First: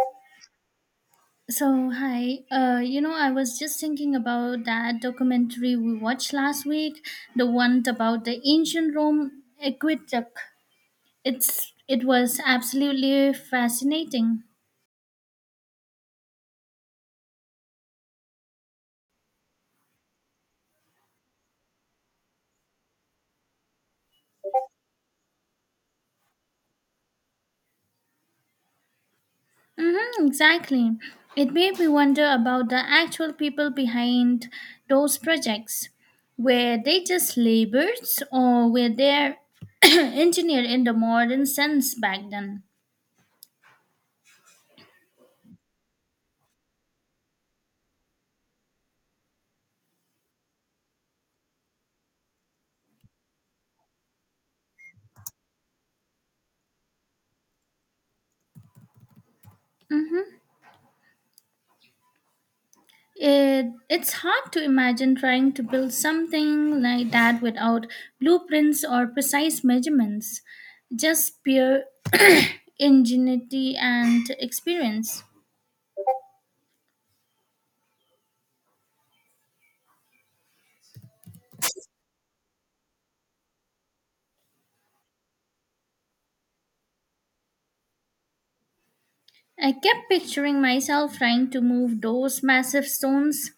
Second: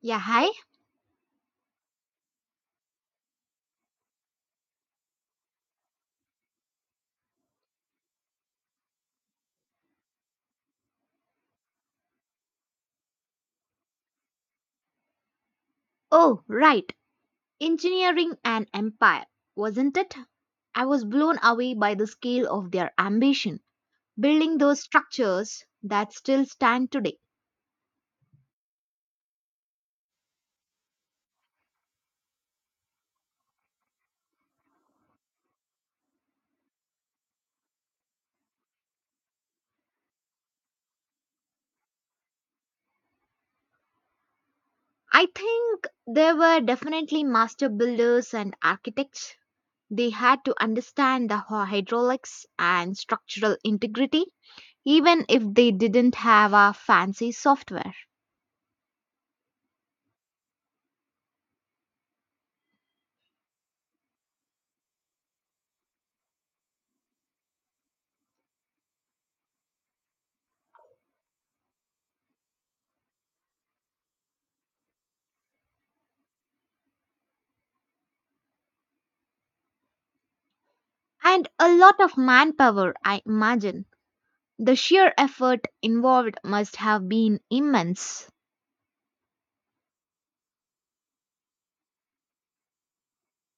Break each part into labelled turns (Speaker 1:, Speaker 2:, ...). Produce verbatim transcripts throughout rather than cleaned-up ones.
Speaker 1: Yeah, hi.
Speaker 2: So, hi. Uh, you know, I was just thinking about that documentary we watched last week, the one about the ancient Rome aqueduct. It's it was absolutely fascinating.
Speaker 1: Oh, right. Engineering an empire, wasn't it? I was blown away by the scale of their ambition, building those structures that still stand today.
Speaker 2: Mm-hmm, exactly. It made me wonder about the actual people behind those projects. Were they just laborers or were they engineered in the modern sense back then?
Speaker 1: I think they were definitely master builders and architects. They had to understand the hy- hydraulics and structural integrity, even if they didn't have a fancy software.
Speaker 2: It, it's hard to imagine trying to build something like that without blueprints or precise measurements, just pure ingenuity and experience.
Speaker 1: And a lot of manpower, I imagine. The sheer effort involved must have been immense.
Speaker 2: I kept picturing myself trying to move those massive stones.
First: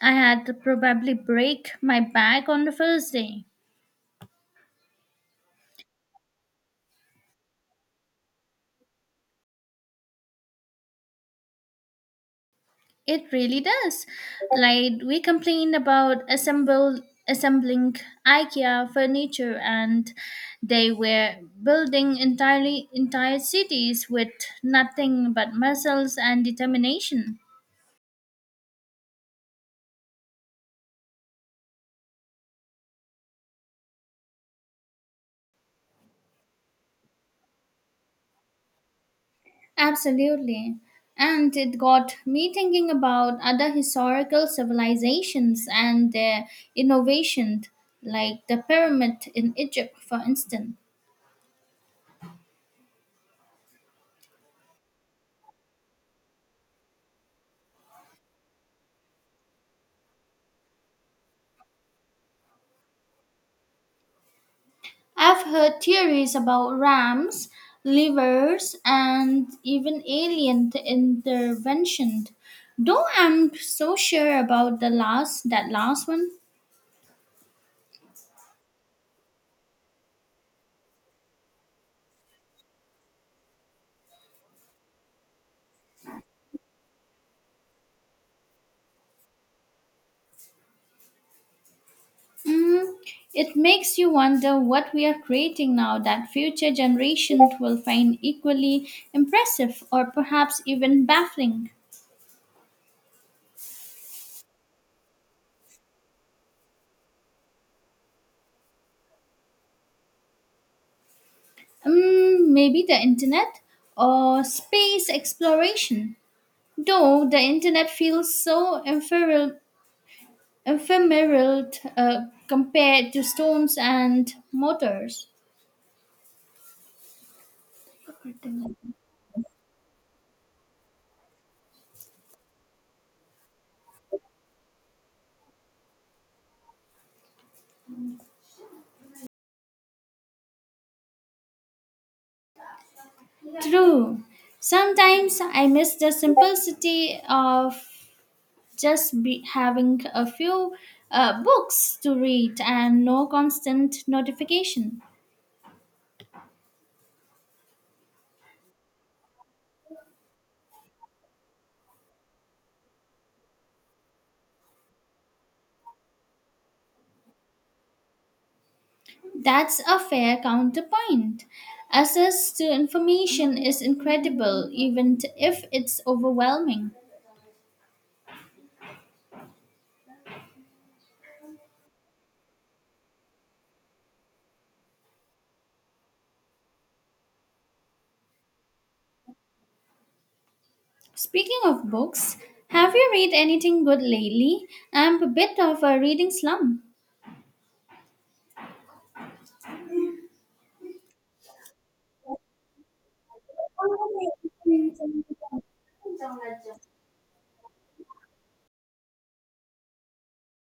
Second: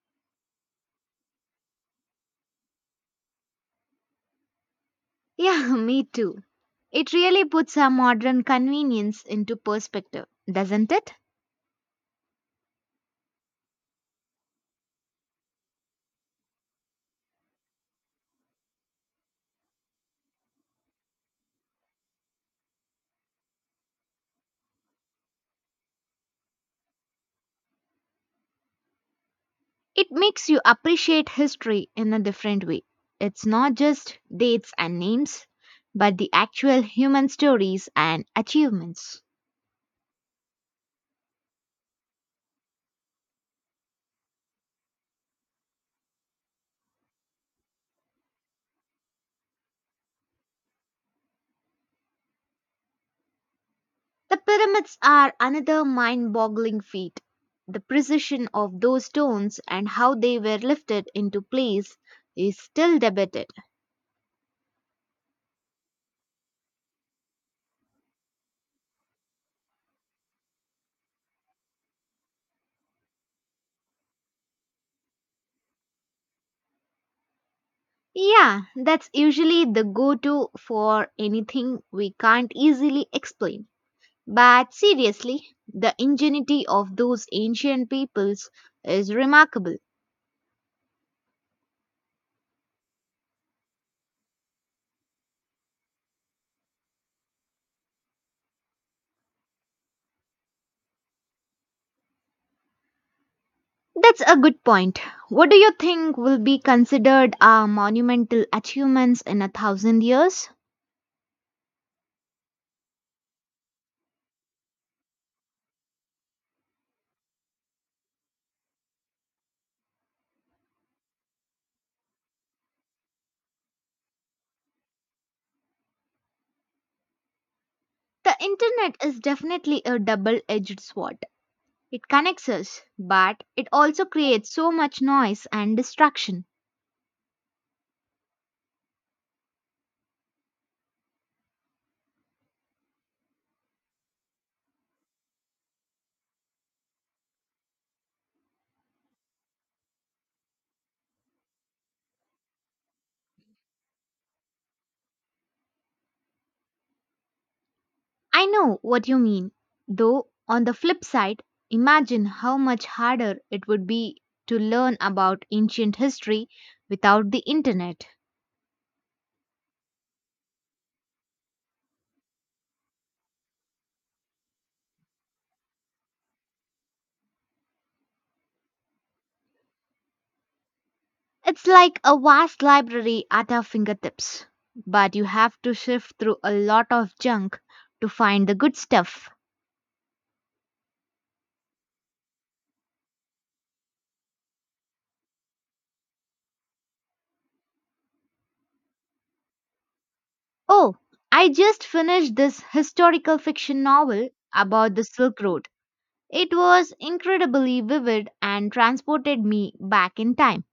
Speaker 2: I had to probably break my back on the first day.
Speaker 1: Yeah, me too. It really puts our modern convenience into perspective, doesn't it?
Speaker 2: It really does. Like we complain about assemble assembling IKEA furniture and they were building entirely entire cities with nothing but muscles and determination.
Speaker 1: It makes you appreciate history in a different way. It's not just dates and names, but the actual human stories and achievements.
Speaker 2: Absolutely. And it got me thinking about other historical civilizations and their innovations, like the pyramid in Egypt, for instance.
Speaker 1: The pyramids are another mind boggling feat. The precision of those stones and how they were lifted into place is still debated.
Speaker 2: I've heard theories about rams, livers, and even alien t- intervention. Though I'm so sure about the last that last one.
Speaker 1: Yeah, that's usually the go to for anything we can't easily explain. But seriously, the ingenuity of those ancient peoples is remarkable.
Speaker 2: Mm, it makes you wonder what we are creating now that future generations will find equally impressive or perhaps even baffling.
Speaker 1: That's a good point. What do you think will be considered our monumental achievements in a thousand years?
Speaker 2: Um, maybe the internet or space exploration. Though the internet feels so ephemeral. ephemeral uh, compared to storms and motors.
Speaker 1: The internet is definitely a double edged sword. It connects us, but it also creates so much noise and distraction.
Speaker 2: True. Sometimes I miss the simplicity of just be having a few uh, books to read and no constant notification.
Speaker 1: I know what you mean, though, on the flip side, imagine how much harder it would be to learn about ancient history without the internet.
Speaker 2: That's a fair counterpoint. Access to information is incredible, even t- if it's overwhelming.
Speaker 1: It's like a vast library at our fingertips, but you have to sift through a lot of junk to find the good stuff.
Speaker 2: Speaking of books, have you read anything good lately? I'm a bit of a reading slump.
Speaker 1: Oh, I just finished this historical fiction novel about the Silk Road. It was incredibly vivid and transported me back in time.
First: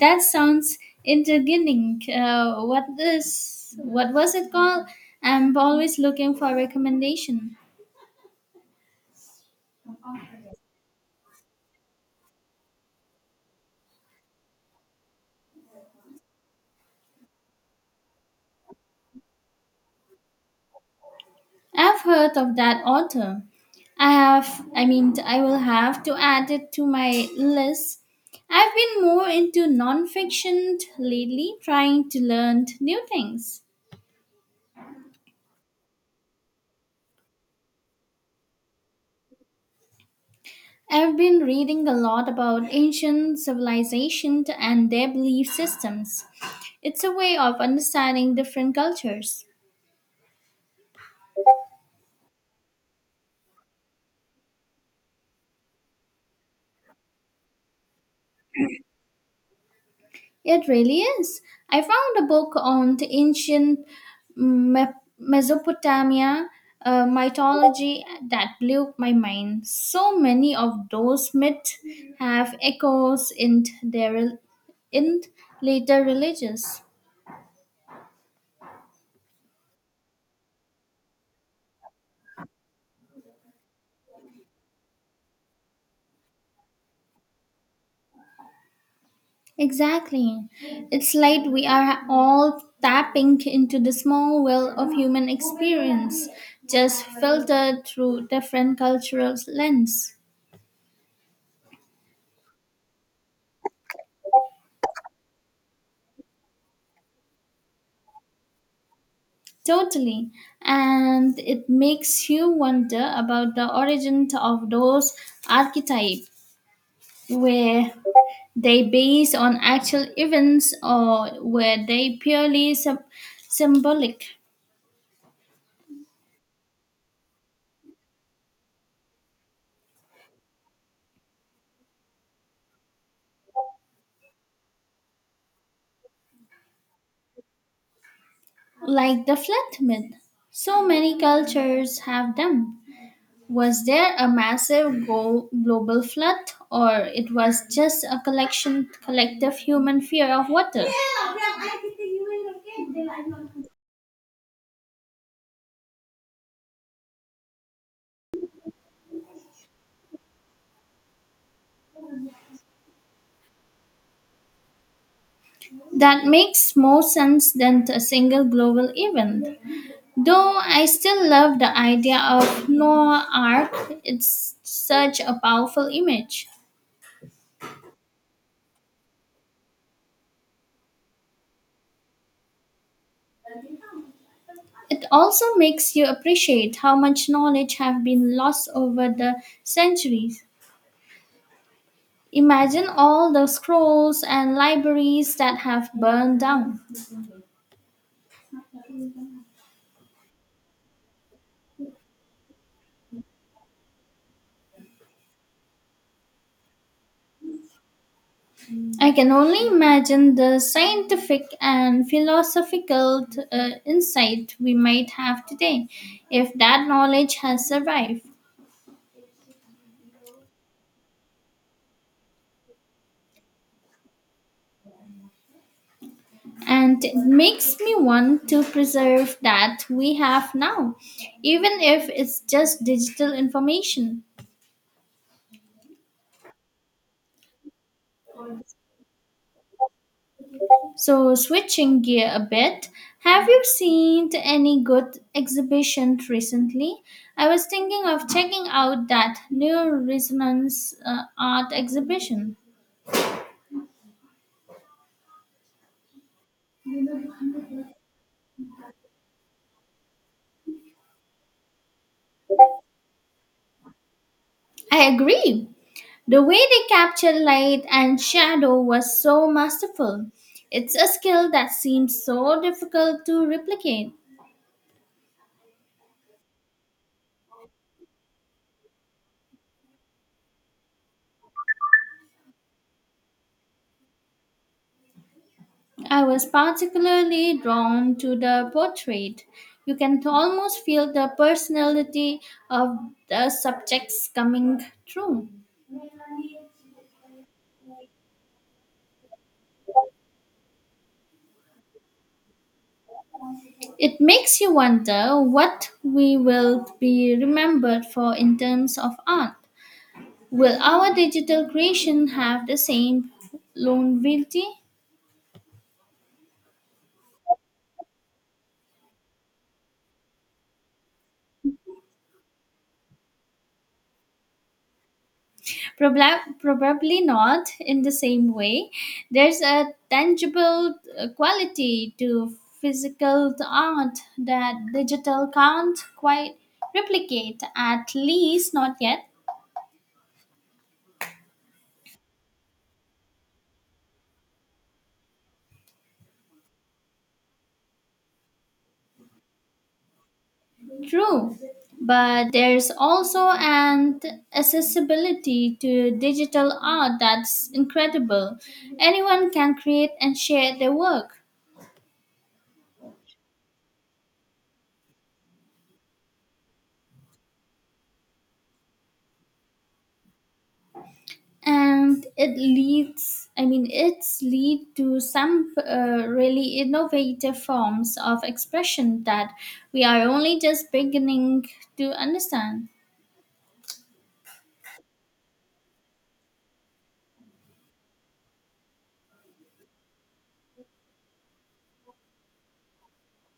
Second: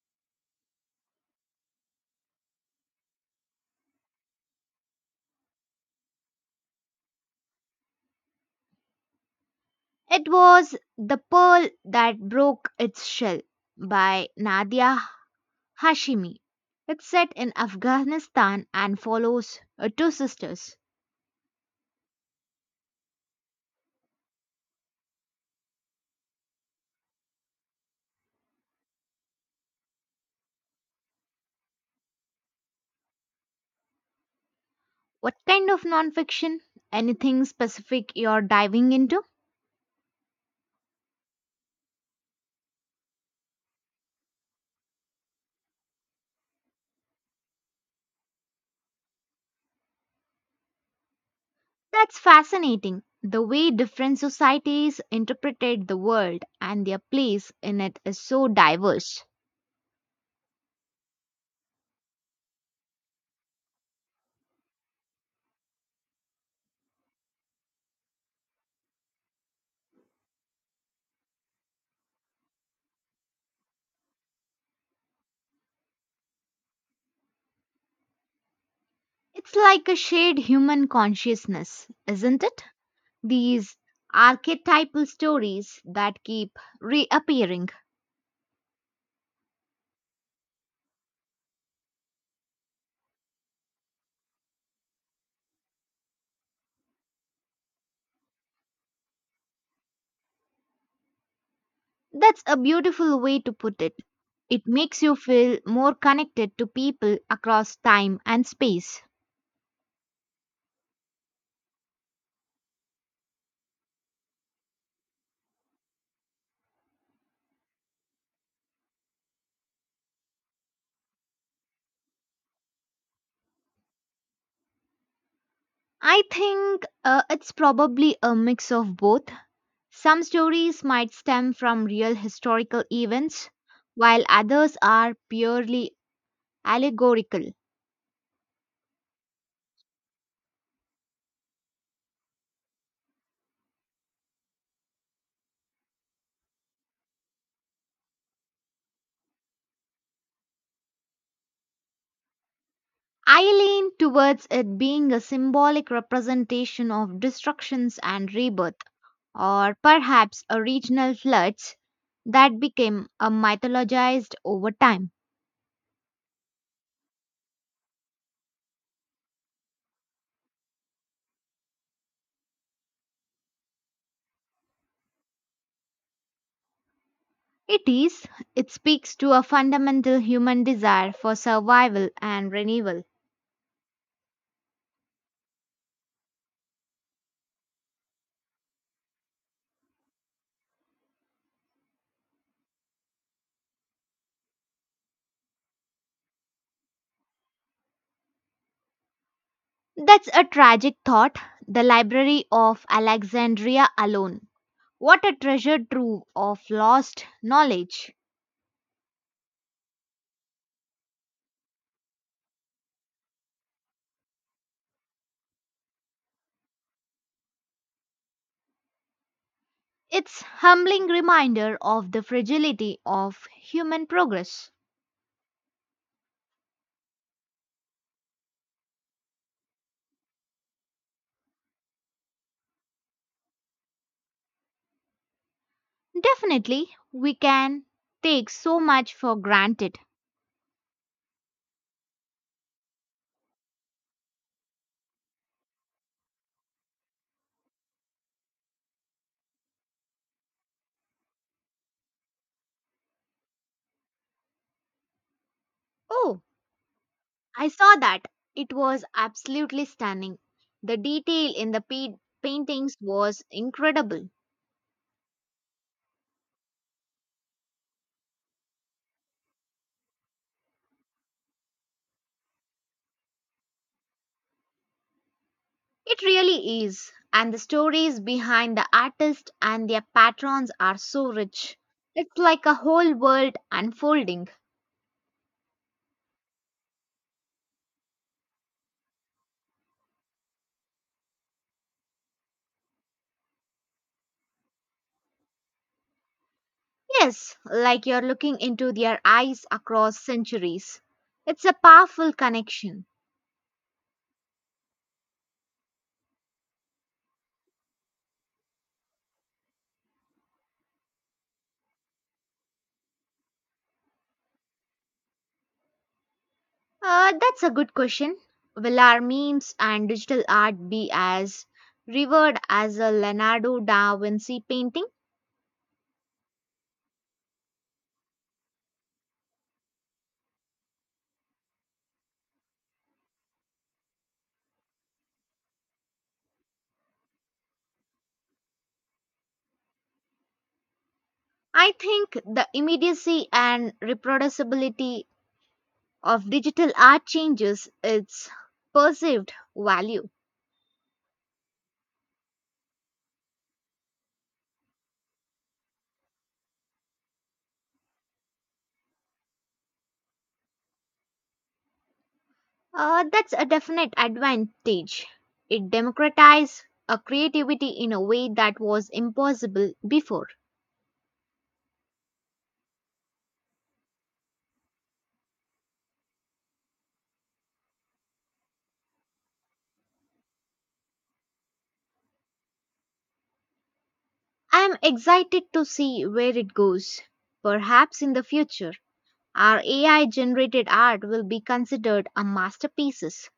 Speaker 2: That sounds intriguing. Uh, what is what was it called? I'm always looking for recommendation.
Speaker 1: It was The Pearl That Broke Its Shell by Nadia Hashimi. It's set in Afghanistan and follows uh, two sisters.
Speaker 2: I've heard of that author. I have, I mean, I will have to add it to my list. I've been more into nonfiction lately, trying to learn new things.
Speaker 1: What kind of nonfiction? Anything specific you're diving into?
Speaker 2: I've been reading a lot about ancient civilizations and their belief systems. It's a way of understanding different cultures.
Speaker 1: That's fascinating. The way different societies interpreted the world and their place in it is so diverse.
Speaker 2: It really is. I found a book on the ancient Me- Mesopotamia uh, mythology that blew my mind. So many of those myths have echoes in their in later religions.
Speaker 1: It's like a shared human consciousness, isn't it? These archetypal stories that keep reappearing.
Speaker 2: Exactly. It's like we are all tapping into the small well of human experience, just filtered through different cultural lens.
Speaker 1: That's a beautiful way to put it. It makes you feel more connected to people across time and space.
Speaker 2: Totally. And it makes you wonder about the origin of those archetypes. Were they based on actual events or were they purely sub- symbolic,
Speaker 1: I think uh, it's probably a mix of both. Some stories might stem from real historical events, while others are purely allegorical.
Speaker 2: like the flat myth? So many cultures have them. Was there a massive go- global flood, or it was just a collection, collective human fear of water?
Speaker 1: I lean towards it being a symbolic representation of destructions and rebirth, or perhaps a regional floods that became a mythologized over time.
Speaker 2: That makes more sense than a single global event. Though I still love the idea of Noah Ark, it's such a powerful image.
Speaker 1: It is, it speaks to a fundamental human desire for survival and renewal.
Speaker 2: It also makes you appreciate how much knowledge have been lost over the centuries. Imagine all the scrolls and libraries that have burned down.
Speaker 1: That's a tragic thought. The Library of Alexandria alone. What a treasure trove of lost knowledge.
Speaker 2: I can only imagine the scientific and philosophical uh, insight we might have today if that knowledge has survived.
Speaker 1: It's humbling reminder of the fragility of human progress.
Speaker 2: And it makes me want to preserve that we have now, even if it's just digital information.
Speaker 1: Definitely, we can take so much for granted.
Speaker 2: So, switching gear a bit, have you seen any good exhibition recently? I was thinking of checking out that new resonance uh, art exhibition.
Speaker 1: Oh, I saw that. It was absolutely stunning. The detail in the pa- paintings was incredible.
Speaker 2: I agree. The way they capture light and shadow was so masterful. It's a skill that seems so difficult to replicate.
Speaker 1: It really is. And the stories behind the artist and their patrons are so rich. It's like a whole world unfolding.
Speaker 2: I was particularly drawn to the portrait. You can almost feel the personality of the subjects coming through.
Speaker 1: Yes, like you're looking into their eyes across centuries. It's a powerful connection.
Speaker 2: It makes you wonder what we will be remembered for in terms of art. Will our digital creation have the same longevity?
Speaker 1: Uh, that's a good question. Will our memes and digital art be as revered as a Leonardo da Vinci painting?
Speaker 2: Probla- probably not in the same way. There's a tangible uh, quality to physical art that digital can't quite replicate, at least not yet.
Speaker 1: I think the immediacy and reproducibility of digital art changes its perceived value.
Speaker 2: True. But there's also an accessibility to digital art that's incredible. Anyone can create and share their work.
Speaker 1: Uh, that's a definite advantage. It democratizes a creativity in a way that was impossible before.
Speaker 2: And it leads i mean it's lead to some uh, really innovative forms of expression that we are only just beginning to understand.
Speaker 1: I am excited to see where it goes. Perhaps in the future our A I generated art will be considered a masterpieces.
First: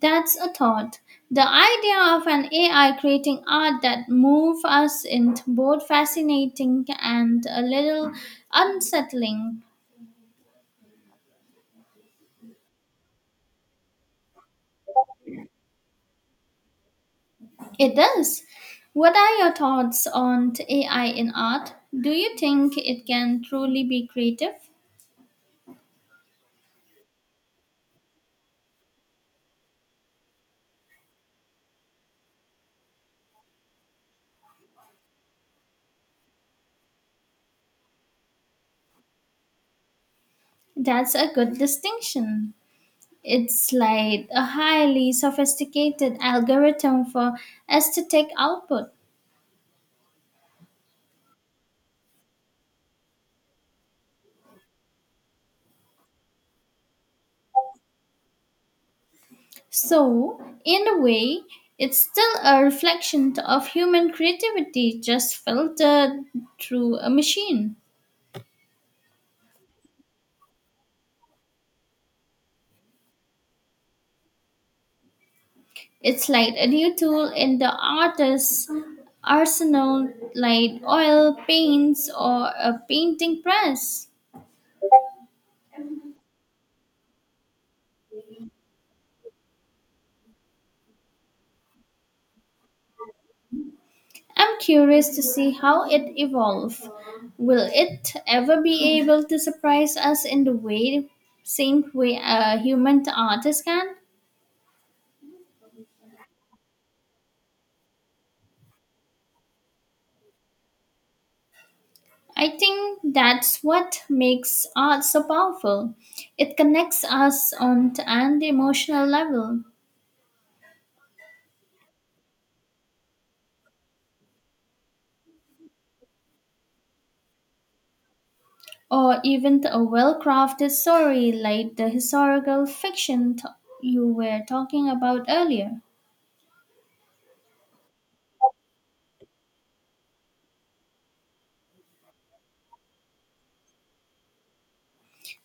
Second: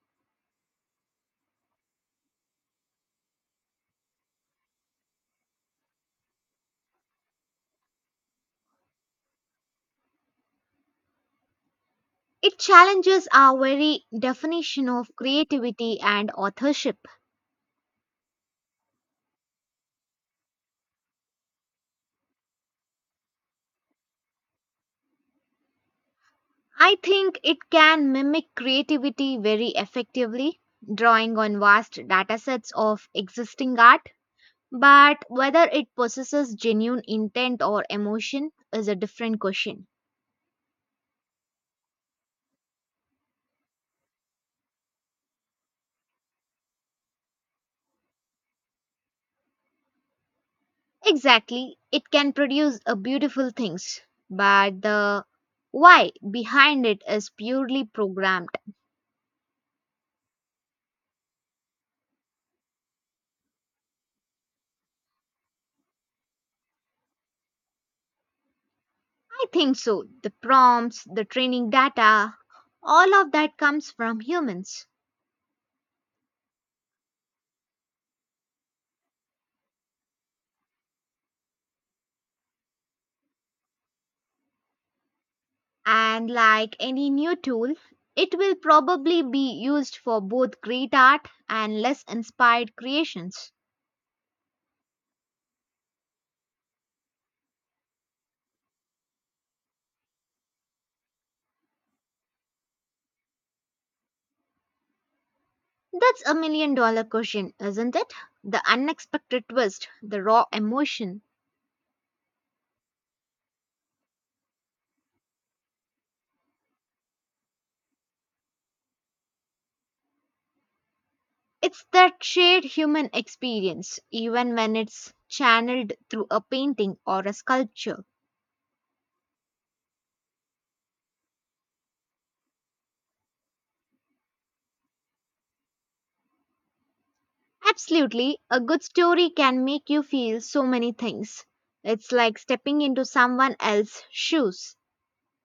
Speaker 2: That's a thought. The idea of an A I creating art that move us is both fascinating and a little unsettling.
Speaker 1: It challenges our very definition of creativity and authorship.
Speaker 2: It does. What are your thoughts on A I in art? Do you think it can truly be creative?
Speaker 1: I think it can mimic creativity very effectively, drawing on vast datasets of existing art. But whether it possesses genuine intent or emotion is a different question.
Speaker 2: That's a good distinction. It's like a highly sophisticated algorithm for aesthetic output.
Speaker 1: Exactly, it can produce a beautiful things, but the why behind it is purely programmed.
Speaker 2: So, in a way, it's still a reflection of human creativity just filtered through a machine.
Speaker 1: I think so. The prompts, the training data, all of that comes from humans.
Speaker 2: It's like a new tool in the artist's arsenal, like oil, paints, or a painting press.
Speaker 1: And like any new tool, it will probably be used for both great art and less inspired creations.
Speaker 2: I'm curious to see how it evolves. Will it ever be able to surprise us in the way, same way a human artist can?
Speaker 1: That's a million dollar question, isn't it? The unexpected twist, the raw emotion.
Speaker 2: I think that's what makes art so powerful. It connects us on an emotional level,
Speaker 1: It's that shared human experience, even when it's channeled through a painting or a sculpture.
Speaker 2: or even to a well-crafted story like the historical fiction t- you were talking about earlier.
Speaker 1: Absolutely, a good story can make you feel so many things. It's like stepping into someone else's shoes.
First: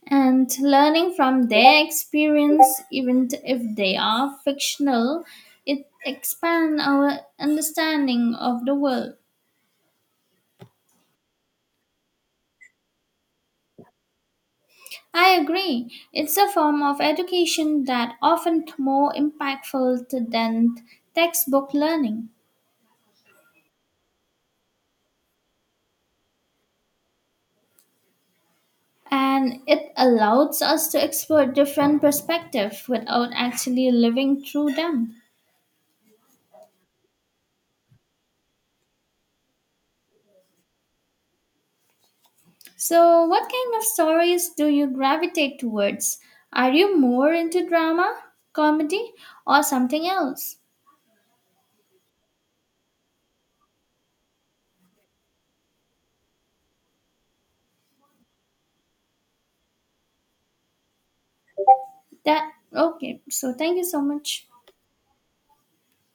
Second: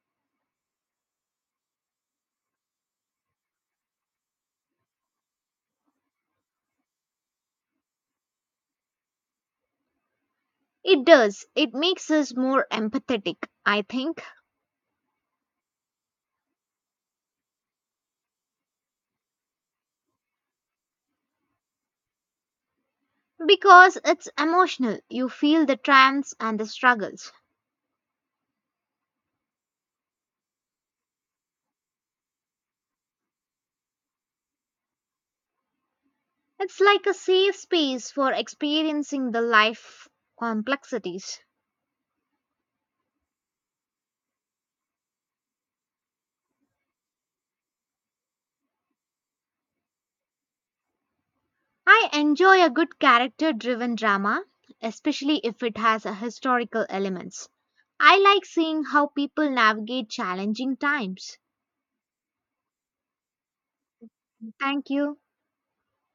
Speaker 2: And learning from their experience, even t- if they are fictional, it expands our understanding of the world.
Speaker 1: It does, it makes us more empathetic, I think,
Speaker 2: I agree. It's a form of education that often more impactful to- than textbook learning.
Speaker 1: because it's emotional. You feel the triumphs and the struggles.
Speaker 2: And it allows us to explore different perspectives without actually living through them.
Speaker 1: It's like a safe space for experiencing the life complexities.
Speaker 2: So, what kind of stories do you gravitate towards? Are you more into drama, comedy, or something else?
Speaker 1: I enjoy a good character driven drama, especially if it has a historical elements. I like seeing how people navigate challenging times.
Speaker 2: That okay. So, thank you so much.
Speaker 1: Thank you.